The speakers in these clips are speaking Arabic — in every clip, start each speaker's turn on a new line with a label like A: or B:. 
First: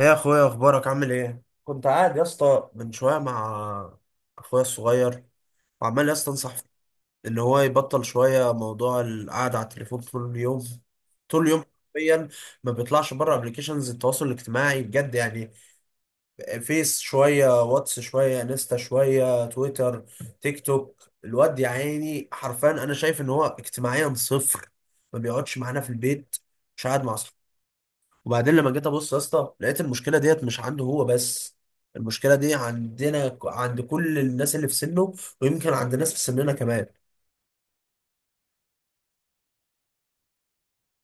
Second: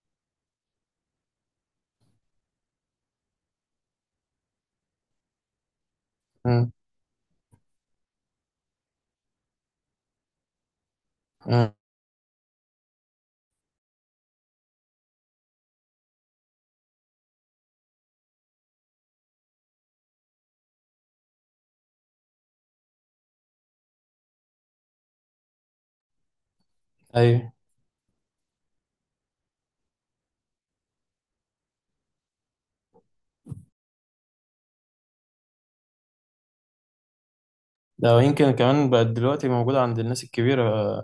A: ايه يا اخويا، اخبارك؟ عامل ايه؟ كنت قاعد يا اسطى من شويه مع اخويا الصغير، وعمال يا اسطى انصح
B: مم.
A: ان هو يبطل شويه موضوع القعده على التليفون طول اليوم طول اليوم
B: مم.
A: حرفيا. ما بيطلعش بره ابلكيشنز التواصل الاجتماعي بجد يعني. فيس شويه، واتس شويه، انستا شويه، تويتر، تيك توك. الواد يا عيني حرفيا انا شايف ان هو اجتماعيا صفر. ما بيقعدش معانا في البيت. مش قاعد مع.
B: ايوه.
A: وبعدين لما جيت ابص يا اسطى لقيت المشكله ديت مش عنده هو بس، المشكله دي عندنا، عند كل الناس اللي في سنه، ويمكن عند ناس في سننا كمان.
B: ده يمكن كمان بقت دلوقتي موجودة عند الناس الكبيرة،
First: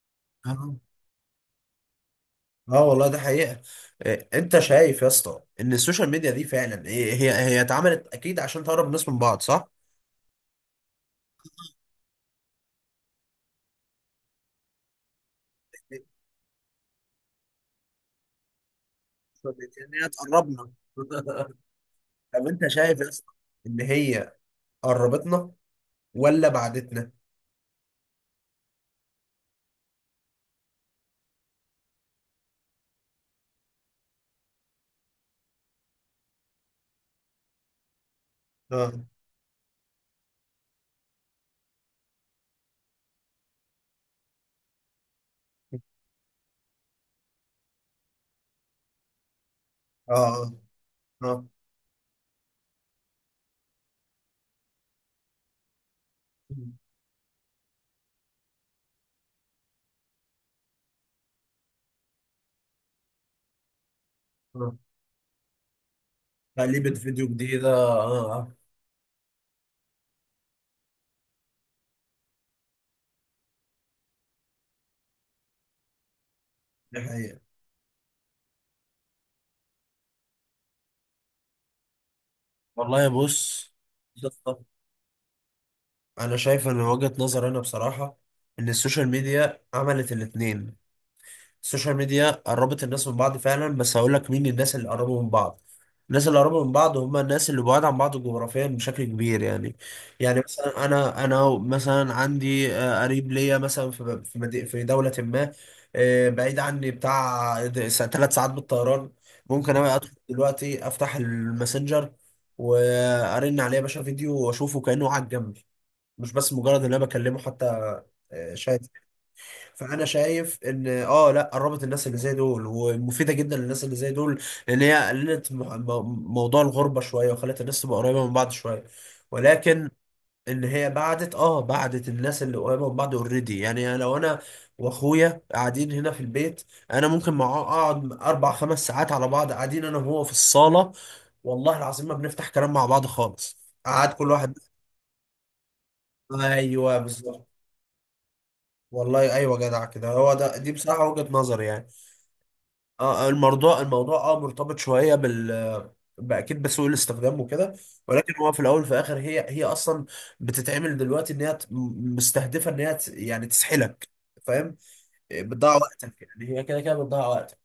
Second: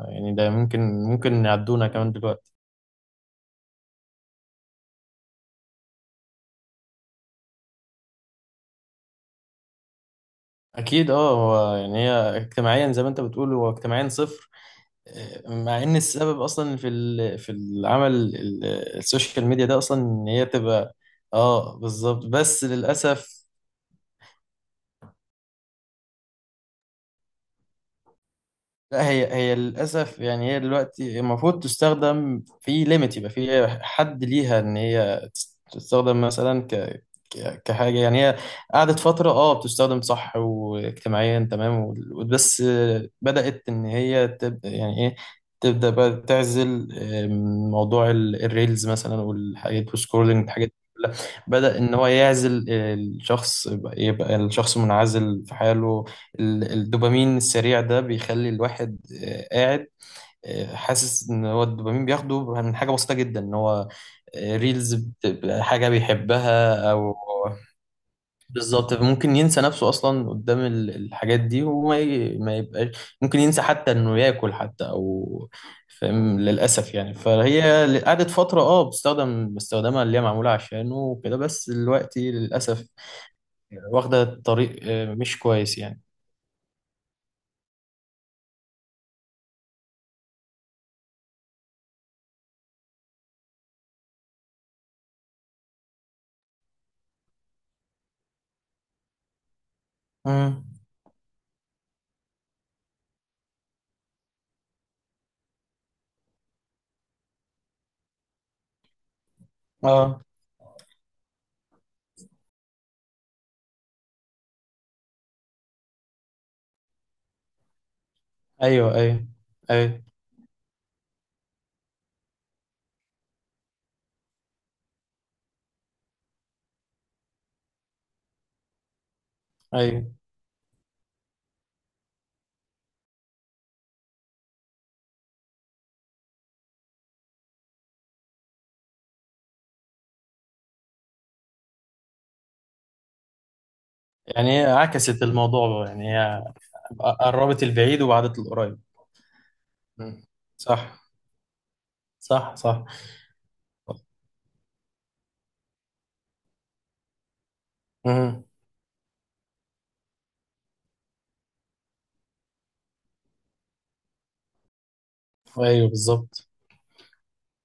B: يعني ده
A: آه.
B: ممكن يعدونا كمان دلوقتي.
A: اه والله، ده حقيقة. انت شايف يا اسطى ان السوشيال ميديا دي فعلا هي اتعملت اكيد عشان تقرب الناس من بعض، صح؟
B: أكيد، هو يعني هي اجتماعيا زي ما أنت بتقول هو اجتماعيا صفر. مع إن
A: إيه،
B: السبب أصلا في السوشيال
A: السوشيال
B: ميديا ده
A: ميديا ان
B: أصلا
A: هي
B: إن هي
A: تقربنا.
B: بتبقى... بالظبط،
A: طب
B: بس
A: انت شايف يا اسطى
B: للأسف.
A: ان هي قربتنا ولا بعدتنا؟
B: لا، هي للأسف، يعني هي دلوقتي المفروض تستخدم في ليميت، يبقى في حد ليها إن هي تستخدم مثلا كحاجة يعني هي
A: اه،
B: قعدت فترة بتستخدم صح واجتماعيا تمام، بس بدأت إن هي تبدأ، يعني إيه، تبدأ بقى تعزل. موضوع الريلز مثلا والحاجات والسكرولينج،
A: اه،
B: الحاجات دي كلها
A: اه،
B: بدأ إن هو يعزل. الشخص يبقى الشخص منعزل في حاله.
A: اه،
B: الدوبامين السريع ده بيخلي الواحد قاعد، حاسس ان هو الدوبامين بياخده من حاجه بسيطه جدا، ان هو
A: آه.
B: ريلز بتبقى حاجه بيحبها
A: تقليبة
B: او
A: فيديو جديدة. اه. آه.
B: بالظبط. ممكن ينسى نفسه اصلا قدام الحاجات دي، وما ي- ما يبقاش، ممكن ينسى حتى انه ياكل حتى او فاهم، للاسف
A: دي
B: يعني.
A: حقيقة
B: فهي قعدت فتره بتستخدم استخدامها اللي هي معموله عشانه وكده، بس دلوقتي للاسف
A: والله. بص،
B: واخده طريق مش كويس يعني.
A: انا شايف ان وجهة نظر انا بصراحة، ان السوشيال ميديا عملت الاتنين. السوشيال ميديا قربت الناس من بعض فعلا، بس هقول لك مين الناس اللي قربوا من بعض. الناس اللي قربوا من بعض هم الناس اللي بعاد عن بعض جغرافيا بشكل كبير يعني. يعني
B: امم.
A: مثلا انا مثلا عندي قريب ليا مثلا في دولة ما، بعيد عني بتاع 3 ساعات بالطيران. ممكن انا ادخل
B: اه.
A: دلوقتي افتح الماسنجر، وارن عليه يا باشا فيديو، واشوفه كأنه قاعد جنبي. مش بس مجرد ان انا بكلمه حتى. شات.
B: ايوه ايوه ايوه
A: فانا شايف ان اه، لا قربت الناس اللي زي دول، ومفيده جدا للناس اللي زي دول، لان هي قللت موضوع الغربه شويه، وخلت الناس تبقى قريبه من بعض شويه، ولكن
B: ايوه.
A: ان هي بعدت بعدت الناس اللي قريبه من بعض اوريدي. يعني لو انا واخويا قاعدين هنا في البيت، انا ممكن معاه اقعد 4 5 ساعات على بعض قاعدين انا وهو في الصاله، والله العظيم ما بنفتح كلام مع بعض خالص، قعد كل واحد.
B: يعني هي عكست الموضوع بقى، يعني هي
A: ايوه بالظبط.
B: قربت البعيد وبعدت القريب.
A: والله ايوه، جدع كده.
B: مم.
A: هو ده دي
B: صح.
A: بصراحه وجهه نظري يعني.
B: صح صح.
A: اه الموضوع مرتبط شويه باكيد بسوء الاستخدام وكده. ولكن
B: امم.
A: هو في الاول وفي الاخر هي اصلا بتتعمل دلوقتي مستهدفه يعني تسحلك. فاهم؟ بتضيع
B: ايوه،
A: وقتك.
B: بالظبط.
A: يعني هي كده كده بتضيع وقتك.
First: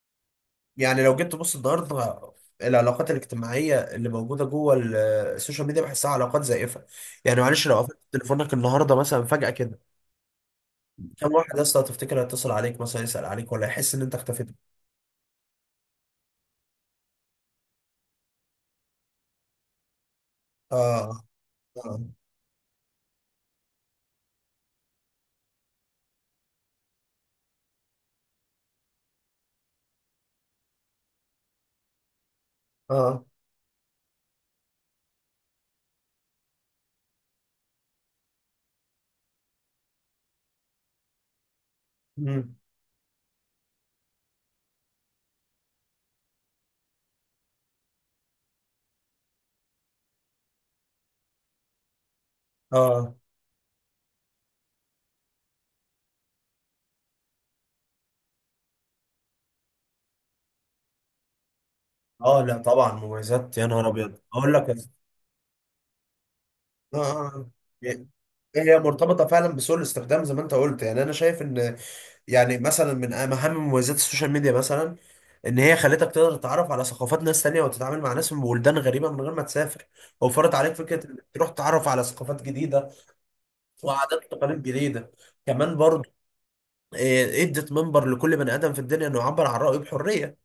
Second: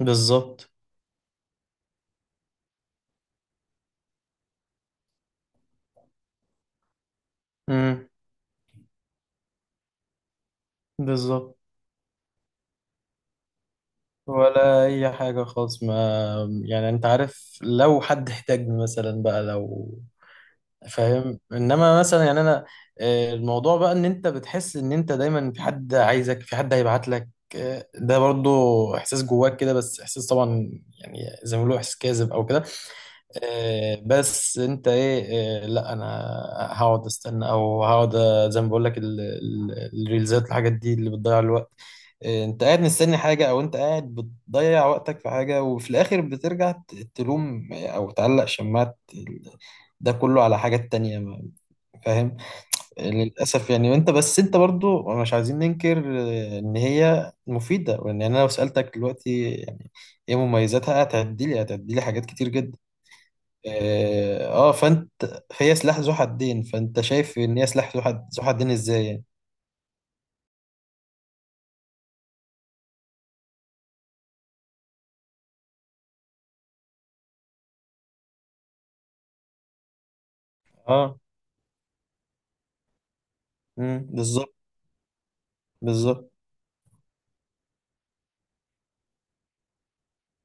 B: بالظبط.
A: يعني لو جيت تبص النهارده، العلاقات الاجتماعيه اللي موجوده جوه السوشيال ميديا بحسها علاقات زائفه. يعني معلش، لو قفلت
B: امم.
A: تليفونك النهارده مثلا فجاه كده، كم واحد
B: بالظبط.
A: يا اسطى هتفتكر هيتصل عليك مثلا يسال عليك ولا يحس ان انت اختفيت؟
B: ولا اي حاجة خالص، ما يعني انت عارف لو حد احتاجني مثلا بقى، لو
A: اه،
B: فاهم، انما
A: اه،
B: مثلا يعني انا الموضوع بقى ان انت بتحس ان انت دايما في حد عايزك، في حد هيبعت لك. ده برضو احساس جواك كده، بس احساس طبعا، يعني زي ما بيقولوا احساس كاذب او كده.
A: اه، آه.
B: بس انت ايه؟ لا انا هقعد استنى، او هقعد، زي ما بقول لك الريلزات الحاجات دي اللي بتضيع الوقت.
A: مم.
B: انت قاعد مستني حاجه، او انت قاعد بتضيع وقتك في حاجه، وفي الاخر بترجع تلوم، او تعلق شماعه ده كله على حاجات تانية فاهم.
A: اه،
B: للاسف يعني. وانت بس انت برضو مش عايزين ننكر ان هي مفيده، وان انا لو سالتك دلوقتي يعني ايه مميزاتها، هتعدي لي حاجات
A: اه،
B: كتير
A: لا
B: جدا.
A: طبعا مميزات، يا نهار ابيض!
B: اه
A: اقول لك
B: فانت فهي سلاح ذو حدين.
A: اه.
B: فانت
A: آه.
B: شايف
A: آه.
B: ان هي سلاح
A: إيه،
B: ذو
A: إيه،
B: حدين
A: هي
B: ازاي يعني؟
A: مرتبطه فعلا بسوء الاستخدام زي ما انت قلت، يعني انا شايف ان، يعني مثلا من اهم مميزات السوشيال ميديا مثلا، ان هي خلتك تقدر تتعرف على ثقافات ناس تانية وتتعامل مع ناس من بلدان غريبه من غير ما تسافر. وفرت عليك فكره
B: اه.
A: انك تروح تتعرف على ثقافات جديده،
B: امم.
A: وعادات
B: بالظبط
A: وتقاليد جديده كمان برضه.
B: بالظبط.
A: ادت منبر لكل بني ادم في الدنيا انه يعبر عن رايه بحريه.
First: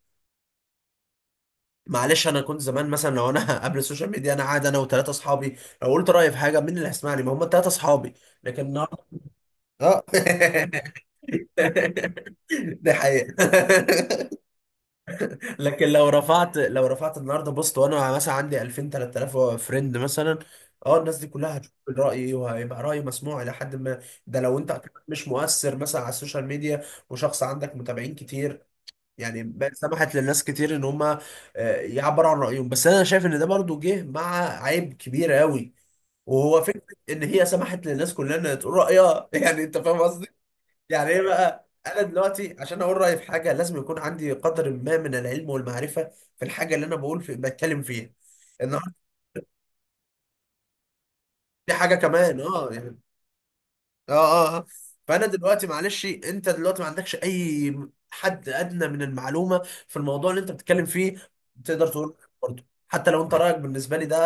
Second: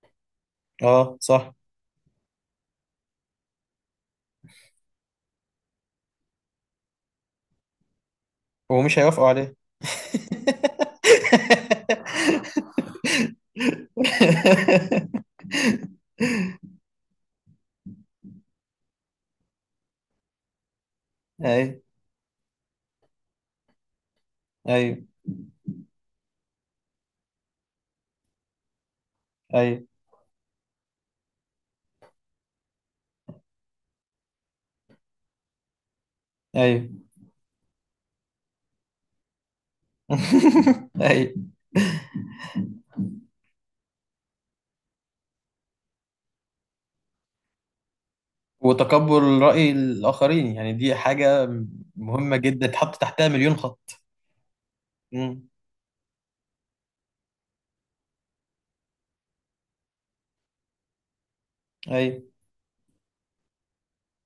B: اه صح.
A: معلش، انا كنت زمان مثلا، لو انا قبل السوشيال ميديا انا قاعد انا وثلاثه اصحابي، لو قلت رايي في حاجه، مين اللي هيسمعني؟ ما هم 3 اصحابي. لكن
B: ومش
A: النهارده.
B: هيوافقوا عليه.
A: اه. ده حقيقه. لكن لو رفعت النهارده بوست وانا مثلا عندي 2000 3000 فريند مثلا، اه، الناس دي كلها هتشوف
B: ايوه
A: رايي وهيبقى رايي مسموع الى حد ما. ده لو انت
B: ايوه
A: مش مؤثر مثلا على السوشيال ميديا وشخص عندك متابعين كتير. يعني بقت
B: ايوه
A: سمحت للناس كتير ان هم يعبروا عن رأيهم. بس انا شايف ان ده برضو جه مع عيب كبير قوي، وهو فكرة
B: ايوه.
A: ان هي سمحت للناس كلها انها تقول رأيها. يعني انت فاهم قصدي. يعني ايه
B: ايوه.
A: بقى؟ انا دلوقتي عشان اقول رأيي في حاجة لازم يكون عندي قدر ما من العلم والمعرفة في الحاجة اللي انا بقول في بتكلم فيها النهارده.
B: وتقبل رأي الآخرين، يعني دي حاجة
A: دي حاجة
B: مهمة
A: كمان،
B: جدا
A: اه
B: تحط
A: يعني.
B: تحتها مليون خط.
A: اه. اه. آه. فانا
B: امم.
A: دلوقتي معلش، انت دلوقتي ما عندكش اي حد ادنى من المعلومه في الموضوع اللي انت بتتكلم فيه، تقدر تقول
B: ايوه
A: برضه حتى لو انت رايك بالنسبه لي ده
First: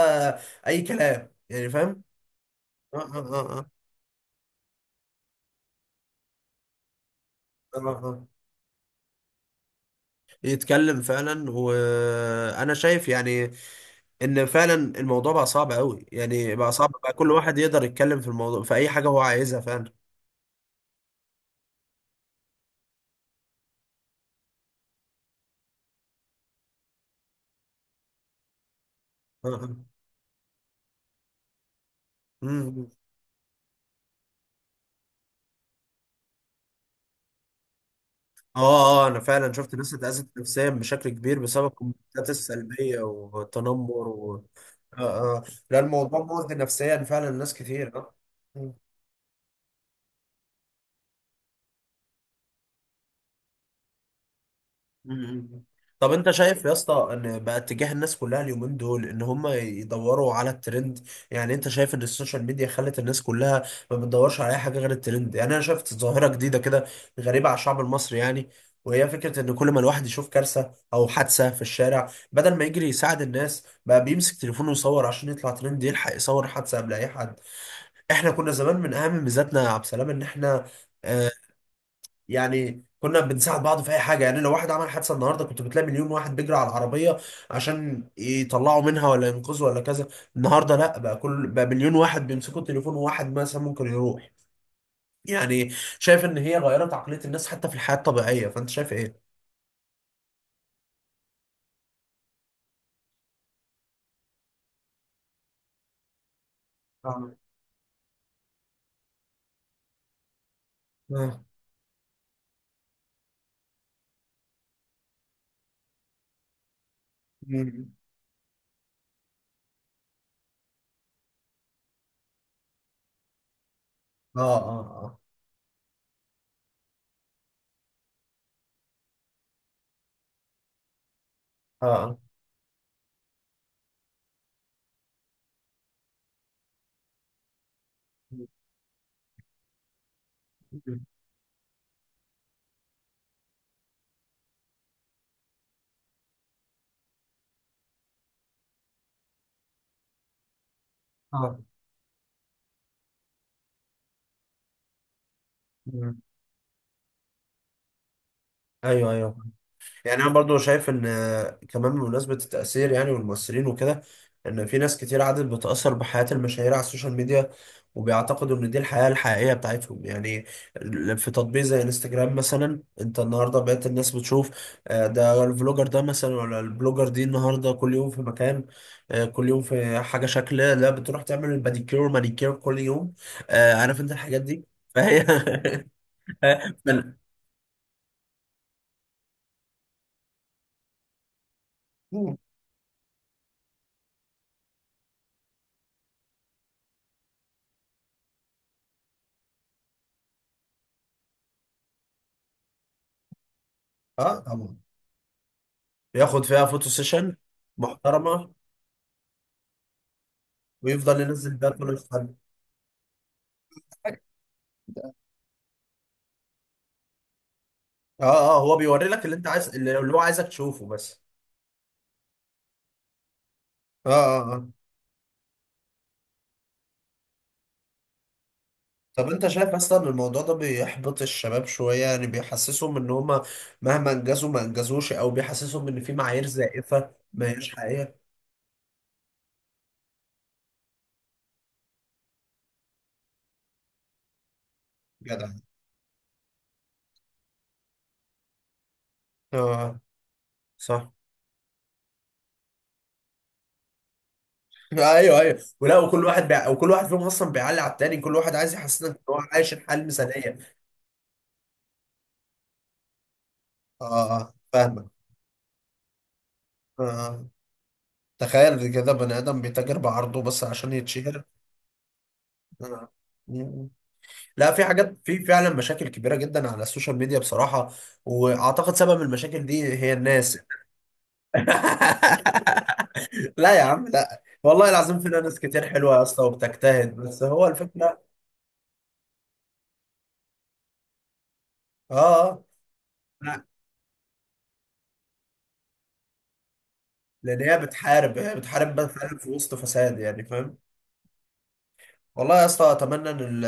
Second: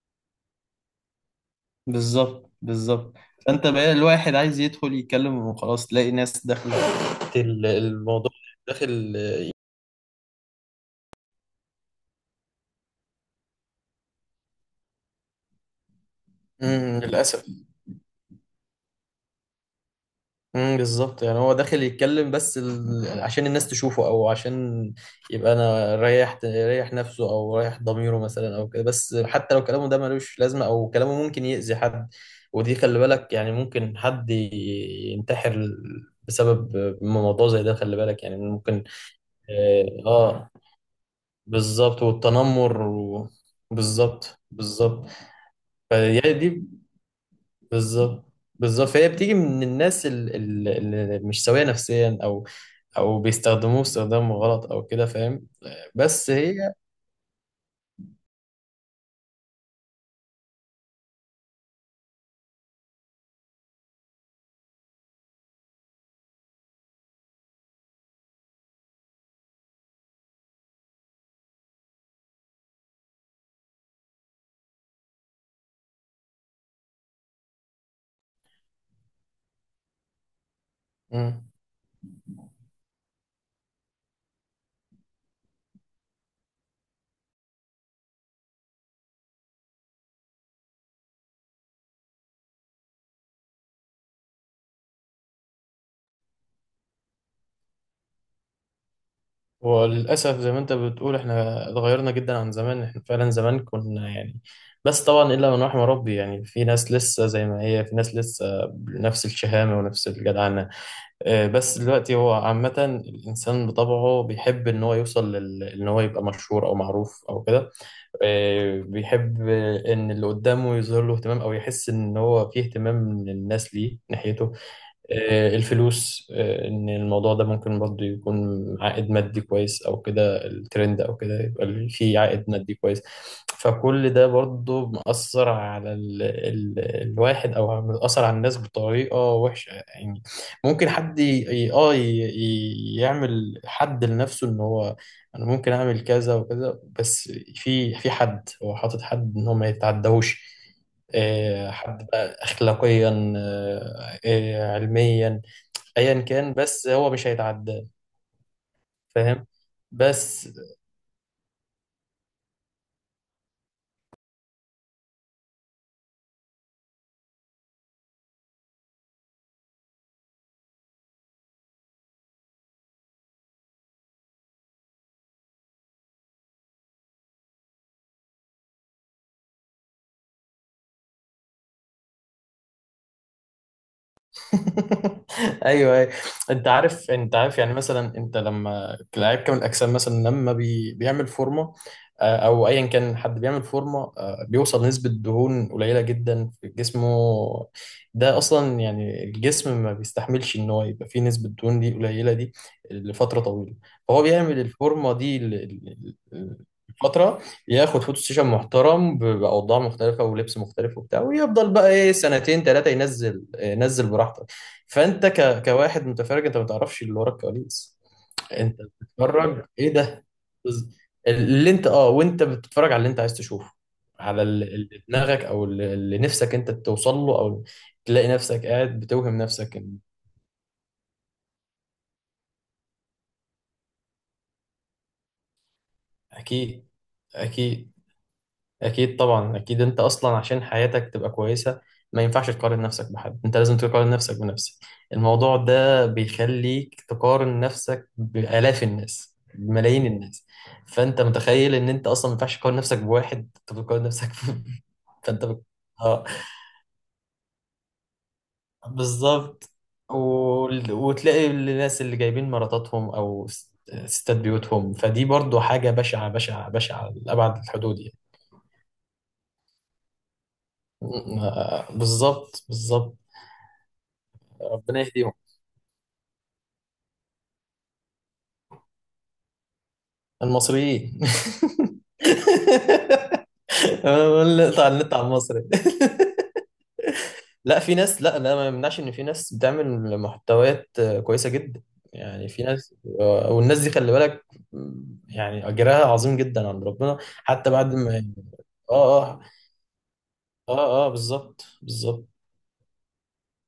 A: اي كلام. يعني فاهم؟
B: بالظبط.
A: آه.
B: بالظبط.
A: آه. آه.
B: فانت
A: آه.
B: بقى الواحد عايز يدخل يتكلم وخلاص تلاقي ناس داخله
A: آه. آه. آه.
B: الموضوع، داخل.
A: يتكلم فعلا، وانا شايف يعني ان فعلا الموضوع بقى صعب قوي، يعني بقى صعب بقى كل
B: للاسف.
A: واحد يقدر يتكلم في الموضوع في اي حاجه هو عايزها فعلا.
B: بالظبط. يعني هو داخل يتكلم، بس عشان الناس تشوفه، او عشان يبقى انا ريح نفسه، او ريح ضميره مثلا، او كده، بس
A: آه.
B: حتى لو
A: آه.
B: كلامه ده ملوش لازمه، او كلامه ممكن يأذي حد. ودي
A: مم.
B: خلي بالك، يعني ممكن حد ينتحر بسبب موضوع زي ده. خلي بالك، يعني ممكن.
A: اه، اه، انا فعلا شفت ناس
B: اه
A: اتأذت نفسيا بشكل كبير بسبب
B: بالظبط
A: الكومنتات
B: والتنمر
A: السلبية
B: و...
A: والتنمر...
B: بالظبط
A: و... آه.
B: بالظبط.
A: آه. لا، الموضوع
B: فهي
A: مؤذي
B: دي
A: نفسيا فعلا ناس كتير. اه.
B: بالظبط بالظبط. فهي بتيجي من الناس اللي مش سوية نفسيا، او او بيستخدموه استخدام غلط او كده، فاهم.
A: مم. طب
B: بس
A: انت شايف يا
B: هي...
A: اسطى ان بقى اتجاه الناس كلها اليومين دول ان هم يدوروا على الترند؟ يعني انت شايف ان السوشيال ميديا خلت الناس كلها ما بتدورش على اي حاجه غير الترند؟ يعني انا شفت ظاهره جديده كده غريبه على الشعب المصري يعني، وهي فكره ان كل ما الواحد يشوف كارثه او حادثه في الشارع بدل ما يجري يساعد الناس بقى بيمسك تليفونه يصور عشان يطلع ترند، يلحق يصور حادثه قبل اي حد. احنا كنا زمان من اهم ميزاتنا يا عبد السلام ان احنا آه،
B: مم.
A: يعني كنا بنساعد بعض في اي حاجه. يعني لو واحد عمل حادثه النهارده كنت بتلاقي مليون واحد بيجري على العربيه عشان يطلعوا منها ولا ينقذوا ولا كذا. النهارده لا، بقى كل بقى مليون واحد بيمسكوا التليفون، وواحد مثلا ممكن يروح يعني. شايف ان هي غيرت عقليه الناس حتى في الحياه الطبيعيه، فانت شايف ايه؟
B: وللاسف زي ما انت بتقول احنا اتغيرنا جدا عن زمان. احنا فعلا زمان كنا يعني، بس طبعا الا من رحم ربي، يعني في ناس لسه
A: اه.
B: زي ما هي، في ناس لسه بنفس الشهامة ونفس الجدعنة.
A: اه.
B: بس دلوقتي هو عامة الإنسان بطبعه بيحب إن هو يوصل إن هو يبقى مشهور أو معروف أو كده.
A: مم.
B: بيحب إن اللي قدامه يظهر له اهتمام، أو يحس إن هو فيه اهتمام من الناس ليه ناحيته.
A: اه. اه.
B: الفلوس، ان الموضوع ده ممكن برضه يكون عائد مادي كويس او كده، الترند او كده
A: اه.
B: يبقى
A: اه.
B: فيه عائد مادي كويس. فكل ده برضه مأثر على ال الواحد، او مأثر على الناس بطريقة وحشة يعني. ممكن
A: مم.
B: حد ي- اه ي- يعمل حد لنفسه ان هو انا ممكن اعمل كذا وكذا، بس في حد هو حاطط حد ان هو ما يتعداهوش.
A: اه.
B: حد بقى اخلاقيا، علميا،
A: مم.
B: ايا كان، بس هو مش هيتعداه
A: ايوه، ايوه.
B: فاهم.
A: يعني انا
B: بس.
A: برضو شايف ان كمان بمناسبة التأثير، يعني والمؤثرين وكده، ان في ناس كتير عادت بتأثر بحياة المشاهير على السوشيال ميديا، وبيعتقدوا ان دي الحياة الحقيقية بتاعتهم يعني. في تطبيق زي انستجرام مثلا، انت النهاردة بقيت الناس بتشوف ده الفلوجر ده مثلا ولا البلوجر دي، النهاردة كل يوم في مكان، كل يوم في حاجة شكل، لا بتروح تعمل الباديكير والمانيكير كل يوم، عارف انت الحاجات دي، فهي.
B: ايوه أيوة.
A: فال-
B: انت عارف يعني مثلا انت لما لعيب كمال الاجسام مثلا لما بيعمل فورمه. او ايا كان حد بيعمل فورمه، بيوصل نسبه دهون قليله جدا في جسمه. ده اصلا يعني الجسم ما بيستحملش ان هو يبقى فيه نسبه دهون دي قليله دي لفتره طويله. فهو
A: اه
B: بيعمل
A: طبعا،
B: الفورمه دي
A: بياخد فيها فوتو سيشن
B: فترة، ياخد فوتو سيشن
A: محترمه
B: محترم بأوضاع مختلفة ولبس مختلف وبتاع،
A: ويفضل ينزل ده
B: ويفضل بقى
A: كل
B: ايه
A: يوم.
B: سنتين ثلاثة ينزل، ينزل براحته. فانت كواحد متفرج انت ما تعرفش اللي ورا الكواليس.
A: اه، اه، هو
B: انت
A: بيوري لك اللي انت
B: بتتفرج
A: عايز،
B: ايه
A: اللي هو
B: ده؟
A: عايزك تشوفه
B: بز-
A: بس.
B: اللي انت وانت بتتفرج على اللي انت عايز تشوفه،
A: اه.
B: على
A: اه. اه.
B: اللي دماغك، او اللي نفسك انت توصل له، او تلاقي نفسك قاعد
A: طب
B: بتوهم
A: انت شايف
B: نفسك إن...
A: اصلا الموضوع ده بيحبط الشباب شوية؟ يعني بيحسسهم ان هما مهما انجزوا ما انجزوش، او بيحسسهم ان في معايير
B: اكيد.
A: زائفة ما هياش
B: اكيد.
A: حقيقية.
B: أكيد طبعا. أكيد أنت أصلا عشان حياتك تبقى كويسة ما ينفعش تقارن نفسك بحد، أنت لازم تقارن نفسك بنفسك.
A: جدع.
B: الموضوع ده بيخليك تقارن نفسك بآلاف الناس،
A: اه. آه.
B: بملايين الناس.
A: صح.
B: فأنت متخيل إن أنت أصلا ما ينفعش تقارن نفسك بواحد، أنت بتقارن نفسك
A: ايوه،
B: فأنت
A: ايوه، ولا
B: آه،
A: وكل واحد فيهم اصلا بيعلي على التاني. كل واحد عايز يحسسك ان هو
B: بالظبط.
A: عايش الحياة المثالية.
B: وال- وتلاقي الناس اللي جايبين مراتاتهم أو
A: اه،
B: ستات
A: اه،
B: بيوتهم،
A: فاهمك.
B: فدي برضو حاجة بشعة بشعة
A: اه.
B: بشعة
A: آه.
B: لأبعد الحدود يعني.
A: تخيل كده بني ادم بيتاجر بعرضه بس عشان يتشهر.
B: بالظبط
A: أنا-
B: بالظبط.
A: مم. لا، في
B: ربنا
A: حاجات،
B: يهديهم
A: في فعلا مشاكل كبيره جدا على السوشيال ميديا بصراحه. واعتقد سبب المشاكل دي هي الناس.
B: المصريين.
A: لا يا عم، لا،
B: أنا نقطع
A: والله
B: النت
A: العظيم
B: على
A: فينا ناس
B: المصري.
A: كتير حلوه يا اسطى وبتجتهد، بس هو
B: لا، في
A: الفكره.
B: ناس، لا لا، ما يمنعش ان في ناس بتعمل محتويات كويسه جدا،
A: اه.
B: يعني
A: آه.
B: في ناس.
A: لا،
B: والناس دي خلي بالك، يعني اجرها عظيم جدا عند ربنا
A: لان
B: حتى
A: هي
B: بعد ما...
A: بتحارب هي بتحارب بقى
B: اه
A: فعلا
B: اه.
A: في وسط فساد، يعني فاهم.
B: اه اه بالظبط بالظبط.
A: والله يا اسطى اتمنى ان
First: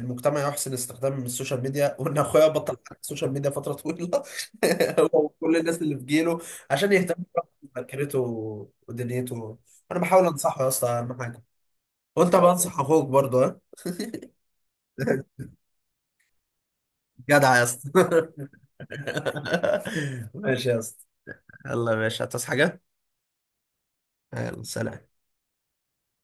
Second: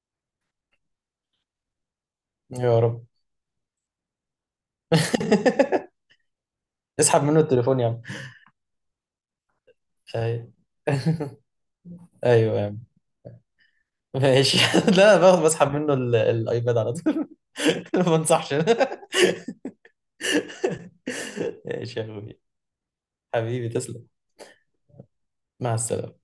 A: المجتمع يحسن استخدام السوشيال ميديا، وان اخويا بطل
B: يا
A: على
B: رب.
A: السوشيال ميديا فتره طويله. هو وكل الناس اللي في جيله، عشان يهتم
B: اسحب منه التليفون يا عم.
A: بذاكرته ودنيته. انا بحاول
B: ايوه.
A: انصحه يا اسطى اهم حاجه. وانت
B: ايوه.
A: بنصح اخوك برضه ها؟
B: ماشي. لا، بسحب منه الايباد على طول.
A: جدع يا اسطى.
B: ما بنصحش.
A: ماشي يا اسطى. يلا يا
B: ماشي يا
A: باشا،
B: اخوي.
A: هتصحى حاجه؟
B: حبيبي تسلم.
A: يلا سلام.
B: مع السلامة.